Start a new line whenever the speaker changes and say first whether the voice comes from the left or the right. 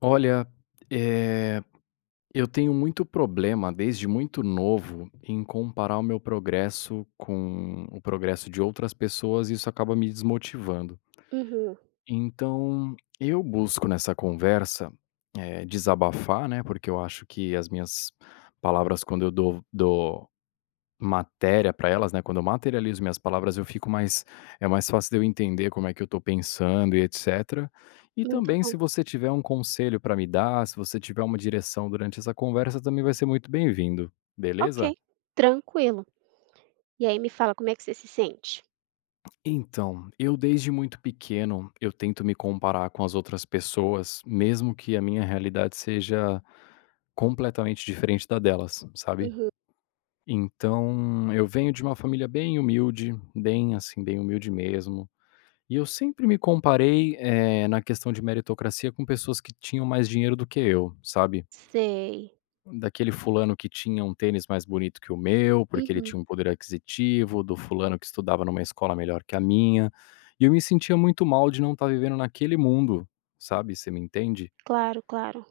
left: Olha, eh, eu tenho muito problema desde muito novo em comparar o meu progresso com o progresso de outras pessoas, e isso acaba me desmotivando.
right: Uhum,
left: Então, eu busco nessa conversa, desabafar, né, porque eu acho que as minhas palavras quando eu dou matéria para elas, né, quando eu materializo minhas palavras, eu fico mais é mais fácil de eu entender como é que eu tô pensando e etcétera. E
right: muito
left: também
right: bom.
left: se você tiver um conselho para me dar, se você tiver uma direção durante essa conversa, também vai ser muito bem-vindo,
right: Ok,
left: beleza?
right: tranquilo. E aí me fala como é que você se sente?
left: Então, eu desde muito pequeno, eu tento me comparar com as outras pessoas, mesmo que a minha realidade seja completamente diferente da delas, sabe?
right: Uhum,
left: Então, eu venho de uma família bem humilde, bem assim, bem humilde mesmo. E eu sempre me comparei, na questão de meritocracia com pessoas que tinham mais dinheiro do que eu, sabe.
right: sei.
left: Daquele fulano que tinha um tênis mais bonito que o meu, porque ele
right: Uhum,
left: tinha um poder aquisitivo, do fulano que estudava numa escola melhor que a minha, e eu me sentia muito mal de não estar vivendo naquele mundo, sabe, você me entende?
right: claro, claro.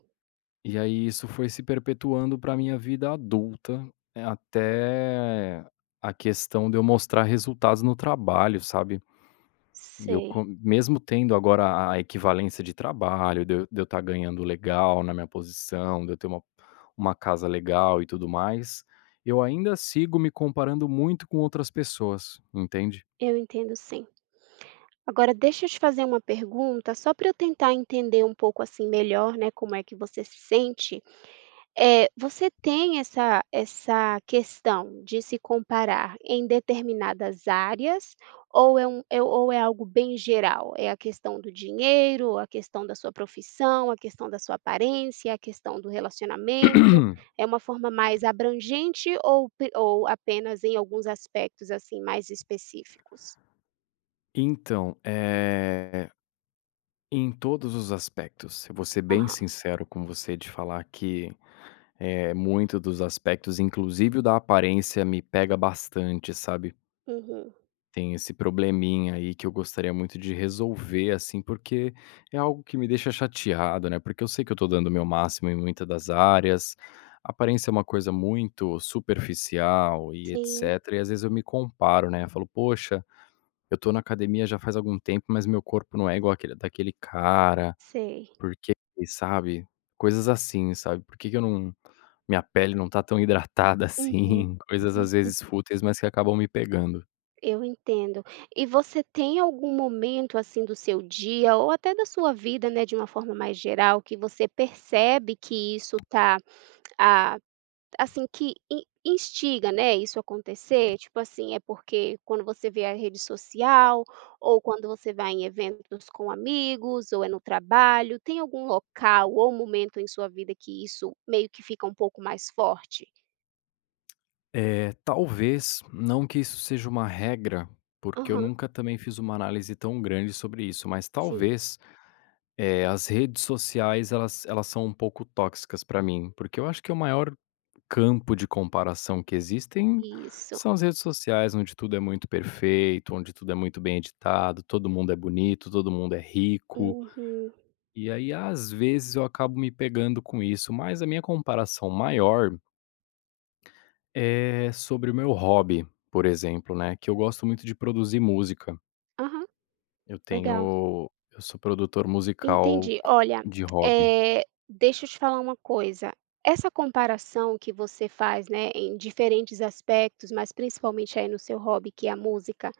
left: E aí isso foi se perpetuando para minha vida adulta, até a questão de eu mostrar resultados no trabalho, sabe. E eu co
right: Sei,
left: mesmo tendo agora a equivalência de trabalho, de eu estar ganhando legal na minha posição, de eu ter uma casa legal e tudo mais, eu ainda sigo me comparando muito com outras pessoas, entende.
right: eu entendo sim. Agora deixa eu te fazer uma pergunta, só para eu tentar entender um pouco, assim, melhor, né, como é que você se sente. Você tem essa questão de se comparar em determinadas áreas ou é algo bem geral? É a questão do dinheiro, a questão da sua profissão, a questão da sua aparência, a questão do relacionamento? É uma forma mais abrangente ou apenas em alguns aspectos, assim, mais específicos?
left: Então, é em todos os aspectos, eu vou ser bem
right: Aham.
left: sincero com você de falar que, é muito dos aspectos, inclusive o da aparência, me pega bastante, sabe.
right: Uhum.
left: Tem esse probleminha aí que eu gostaria muito de resolver, assim, porque é algo que me deixa chateado, né? Porque eu sei que eu tô dando o meu máximo em muitas das áreas. Aparência é uma coisa muito superficial e
right: Sim,
left: etc. E às vezes eu me comparo, né? Eu falo, poxa, eu tô na academia já faz algum tempo, mas meu corpo não é igual aquele, daquele cara.
right: sei.
left: Porque, sabe? Coisas assim, sabe? Por que que eu não. Minha pele não tá tão hidratada
right: Uhum.
left: assim? Coisas às vezes fúteis, mas que acabam me pegando.
right: Eu entendo. E você tem algum momento, assim, do seu dia ou até da sua vida, né, de uma forma mais geral, que você percebe que isso tá, ah, assim, que in instiga, né, isso acontecer? Tipo assim, é porque quando você vê a rede social ou quando você vai em eventos com amigos ou é no trabalho, tem algum local ou momento em sua vida que isso meio que fica um pouco mais forte?
left: É, talvez, não que isso seja uma regra, porque eu
right: Aham,
left: nunca também fiz uma análise tão grande sobre isso, mas
right: sim,
left: talvez, as redes sociais elas são um pouco tóxicas para mim, porque eu acho que o maior campo de comparação que existem
right: isso.
left: são as redes sociais, onde tudo é muito perfeito, onde tudo é muito bem editado, todo mundo é bonito, todo mundo é rico.
right: Uhum.
left: E aí, às vezes, eu acabo me pegando com isso, mas a minha comparação maior é sobre o meu hobby, por exemplo, né, que eu gosto muito de produzir música.
right: Aham, legal.
left: Eu sou produtor musical
right: Entendi.
left: co
right: Olha,
left: de hobby.
right: deixa eu te falar uma coisa, essa comparação que você faz, né, em diferentes aspectos, mas principalmente aí no seu hobby, que é a música,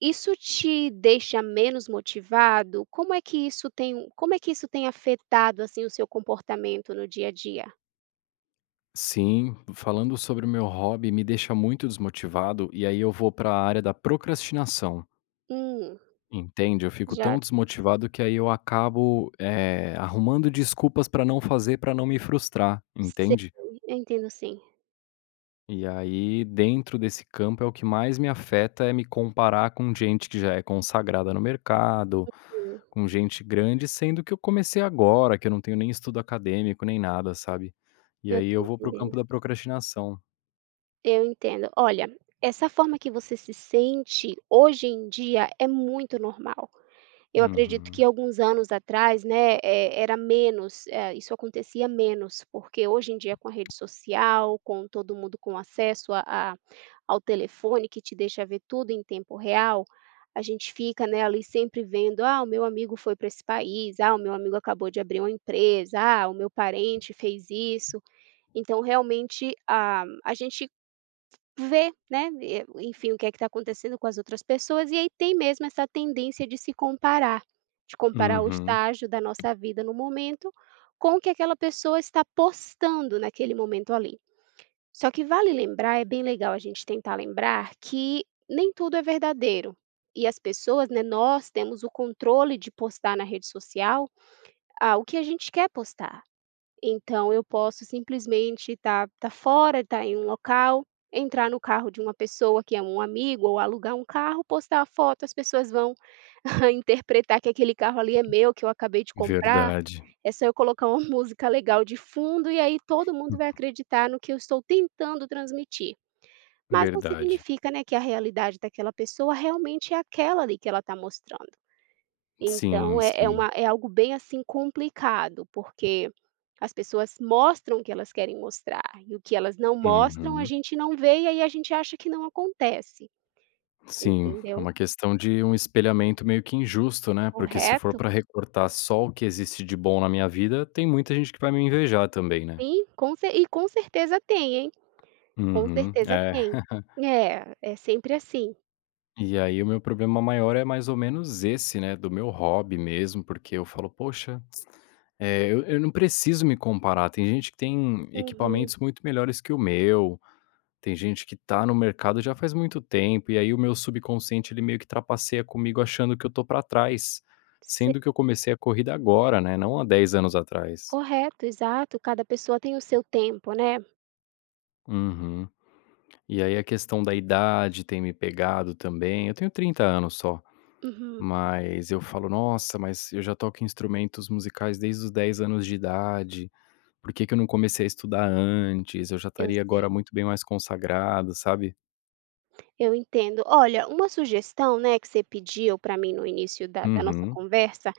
right: isso te deixa menos motivado? Como é que isso tem como é que isso tem afetado, assim, o seu comportamento no dia a dia?
left: Sim, falando sobre o meu hobby, me deixa muito desmotivado, e aí eu vou para a área da procrastinação,
right: Hum,
left: entende? Eu fico tão
right: já
left: desmotivado que aí eu acabo, arrumando desculpas para não fazer, para não me frustrar,
right: sei,
left: entende?
right: eu entendo sim.
left: E aí, dentro desse campo, é o que mais me afeta é me comparar com gente que já é consagrada no mercado, com gente grande, sendo que eu comecei agora, que eu não tenho nem estudo acadêmico, nem nada, sabe. E
right: Sim, eu
left: aí
right: tô
left: eu vou para o
right: entendendo.
left: campo da procrastinação.
right: Eu entendo. Olha, essa forma que você se sente hoje em dia é muito normal. Eu acredito que
left: Uhum,
right: alguns anos atrás, né, era menos, isso acontecia menos, porque hoje em dia com a rede social, com todo mundo com acesso a ao telefone que te deixa ver tudo em tempo real, a gente fica, né, ali sempre vendo: "Ah, o meu amigo foi para esse país. Ah, o meu amigo acabou de abrir uma empresa. Ah, o meu parente fez isso." Então realmente, a gente ver, né, e enfim, o que é que está acontecendo com as outras pessoas, e aí tem mesmo essa tendência de se comparar, de comparar o
left: uhum,
right: estágio da nossa vida no momento com o que aquela pessoa está postando naquele momento ali. Só que vale lembrar, é bem legal a gente tentar lembrar que nem tudo é verdadeiro. E as pessoas, né, nós temos o controle de postar na rede social, o que a gente quer postar. Então eu posso simplesmente estar fora, estar em um local, entrar no carro de uma pessoa que é um amigo ou alugar um carro, postar a foto, as pessoas vão interpretar que aquele carro ali é meu, que eu acabei de comprar.
left: verdade,
right: É só eu colocar uma música legal de fundo e aí todo mundo vai acreditar no que eu estou tentando transmitir. Mas não
left: verdade.
right: significa, né, que a realidade daquela pessoa realmente é aquela ali que ela está mostrando.
left: Sim,
right: Então é é uma
left: sim,
right: é algo bem, assim, complicado, porque as pessoas mostram o que elas querem mostrar, e o que elas não mostram, a
left: uhum.
right: gente não vê, e aí a gente acha que não acontece,
left: Sim, é
right: entendeu?
left: uma questão de um espelhamento meio que injusto, né, porque se for
right: Correto?
left: para recortar só o que existe de bom na minha vida, tem muita gente que vai me invejar também, né.
right: Sim, com certeza tem, hein, com
left: Uhum,
right: certeza
left: é.
right: tem. É, é sempre assim.
left: E aí o meu problema maior é mais ou menos esse, né, do meu hobby mesmo, porque eu falo: "Poxa, eu não preciso me comparar, tem gente que tem
right: Uhum.
left: equipamentos muito melhores que o meu, tem gente que tá no mercado já faz muito tempo, e aí o meu subconsciente ele meio que trapaceia comigo achando que eu tô pra trás,
right: Se
left: sendo que eu comecei a corrida agora, né, não há 10 anos atrás.
right: Correto, exato, cada pessoa tem o seu tempo, né.
left: Uhum. E aí a questão da idade tem me pegado também. Eu tenho 30 anos só,
right: Uhum,
left: mas eu falo: "Nossa, mas eu já toco instrumentos musicais desde os 10 anos de idade, por que que eu não comecei a estudar antes? Eu já
right: eu
left: estaria agora
right: sei.
left: muito bem mais consagrado", sabe?
right: Eu entendo. Olha, uma sugestão, né, que você pediu para mim no início da nossa
left: Uhum,
right: conversa,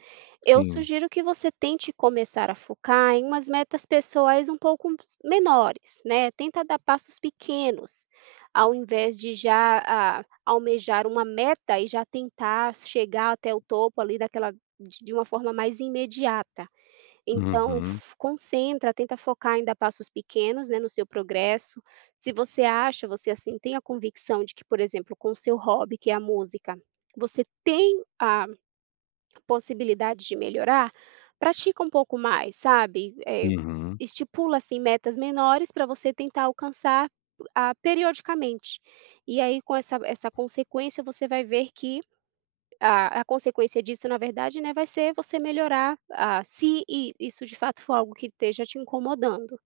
right: eu
left: sim.
right: sugiro que você tente começar a focar em umas metas pessoais um pouco menores, né, tenta dar passos pequenos, ao invés de já, almejar uma meta e já tentar chegar até o topo ali daquela de uma forma mais imediata. Então,
left: Uhum,
right: f concentra, tenta focar em dar passos pequenos, né, no seu progresso. Se você acha, você, assim, tem a convicção de que, por exemplo, com o seu hobby, que é a música, você tem a possibilidade de melhorar, pratica um pouco mais, sabe.
left: uhum.
right: Estipula, assim, metas menores para você tentar alcançar, periodicamente. E aí, com essa consequência, você vai ver que a consequência disso, na verdade, né, vai ser você melhorar, se i isso de fato for algo que esteja te incomodando.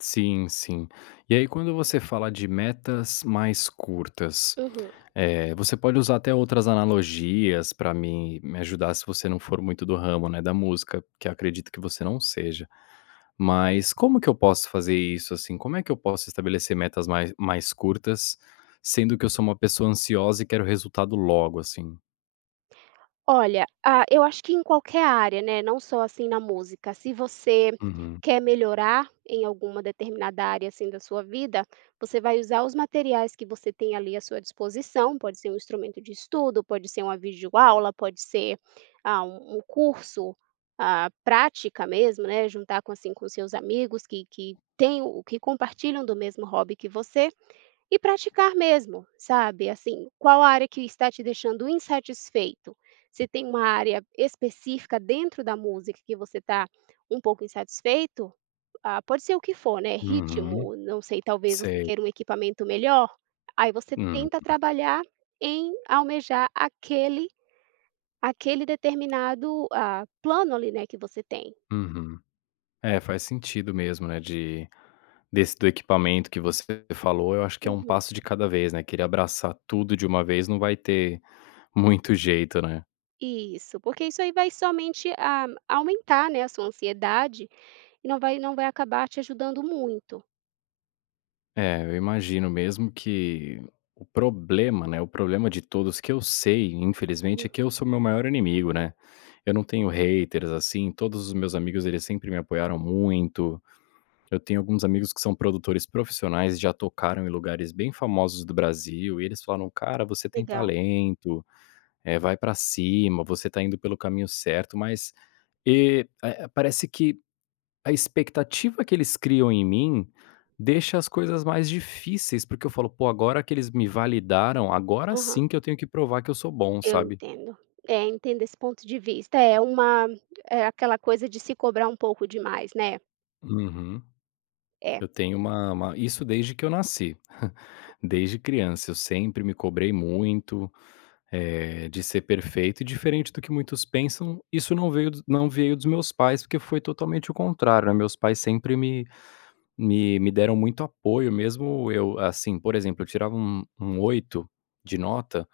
left: Sim, sim. E aí, quando você fala de metas mais curtas,
right: Uhum.
left: você pode usar até outras analogias para me ajudar se você não for muito do ramo, né, da música, que eu acredito que você não seja. Mas como que eu posso fazer isso, assim? Como é que eu posso estabelecer metas mais curtas, sendo que eu sou uma pessoa ansiosa e quero resultado logo, assim?
right: Olha, eu acho que em qualquer área, né, não só assim na música, se você
left: Uhum,
right: quer melhorar em alguma determinada área assim da sua vida, você vai usar os materiais que você tem ali à sua disposição, pode ser um instrumento de estudo, pode ser uma videoaula, pode ser um, curso, prática mesmo, né, juntar com assim com seus amigos que têm o que compartilham do mesmo hobby que você. E praticar mesmo, sabe, assim, qual a área que está te deixando insatisfeito. Se tem uma área específica dentro da música que você está um pouco insatisfeito, pode ser o que for, né,
left: uhum,
right: ritmo, não sei, talvez você
left: sei.
right: queira um equipamento melhor, aí você
left: Hum,
right: tenta trabalhar em almejar aquele determinado, plano ali, né, que você tem.
left: uhum. É, faz sentido mesmo, né, de desse do equipamento que você falou, eu acho que é um
right: Uhum.
left: passo de cada vez, né, querer abraçar tudo de uma vez não vai ter muito jeito, né.
right: Isso, porque isso aí vai somente, aumentar, né, a sua ansiedade. E não vai acabar te ajudando muito.
left: É, eu imagino mesmo que o problema, né, o problema de todos que eu sei, infelizmente, é
right: Uhum.
left: que eu sou meu maior inimigo, né. Eu não tenho haters, assim, todos os meus amigos, eles sempre me apoiaram muito. Eu tenho alguns amigos que são produtores profissionais, já tocaram em lugares bem famosos do Brasil e eles falaram: "Cara, você tem
right: Legal.
left: talento". É, vai pra cima, você tá indo pelo caminho certo, mas, parece que a expectativa que eles criam em mim deixa as coisas mais difíceis, porque eu falo: "Pô, agora que eles me validaram, agora
right: Aham,
left: sim que eu tenho que provar que eu sou bom",
right: eu
left: sabe?
right: entendo. É, entendo esse ponto de vista. É uma é aquela coisa de se cobrar um pouco demais, né?
left: Uhum.
right: É.
left: Eu tenho uma isso desde que eu nasci, desde criança. Eu sempre me cobrei muito, de ser perfeito e diferente do que muitos pensam, isso não veio dos meus pais, porque foi totalmente o contrário, né, meus pais sempre me me deram muito apoio mesmo eu assim, por exemplo, eu tirava um 8 de nota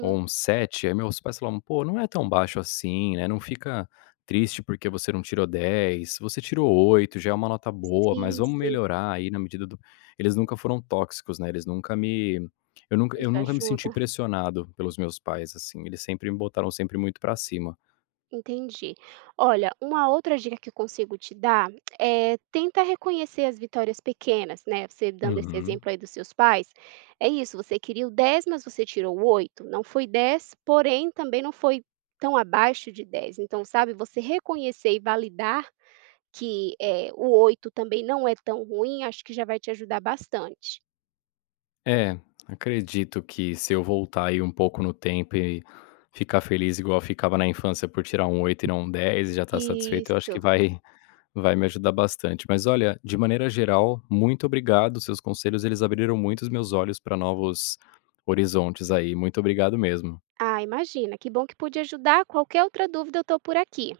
left: ou um 7 aí meus pais falavam: "Pô, não é tão baixo assim, né, não fica triste porque você não tirou 10 você tirou 8 já é uma nota boa, mas
right: Sim,
left: vamos
right: sim,
left: melhorar aí na medida do". Eles nunca foram tóxicos, né, eles nunca me eu
right: isso
left: nunca me senti
right: ajuda.
left: pressionado pelos meus pais, assim, eles sempre me botaram sempre muito pra cima.
right: Entendi. Olha, uma outra dica que eu consigo te dar é tenta reconhecer as vitórias pequenas, né? Você dando esse
left: Uhum.
right: exemplo aí dos seus pais, é isso, você queria o 10, mas você tirou o 8. Não foi 10, porém também não foi tão abaixo de 10. Então, sabe, você reconhecer e validar que o 8 também não é tão ruim, acho que já vai te ajudar bastante.
left: É, acredito que se eu voltar aí um pouco no tempo e ficar feliz igual eu ficava na infância por tirar um 8 e não um 10 e já estar satisfeito, eu acho que
right: Isso.
left: vai vai me ajudar bastante. Mas olha, de maneira geral, muito obrigado, seus conselhos eles abriram muito os meus olhos para novos horizontes aí, muito obrigado mesmo.
right: Ah, imagina, que bom que pude ajudar. Qualquer outra dúvida, eu estou por aqui.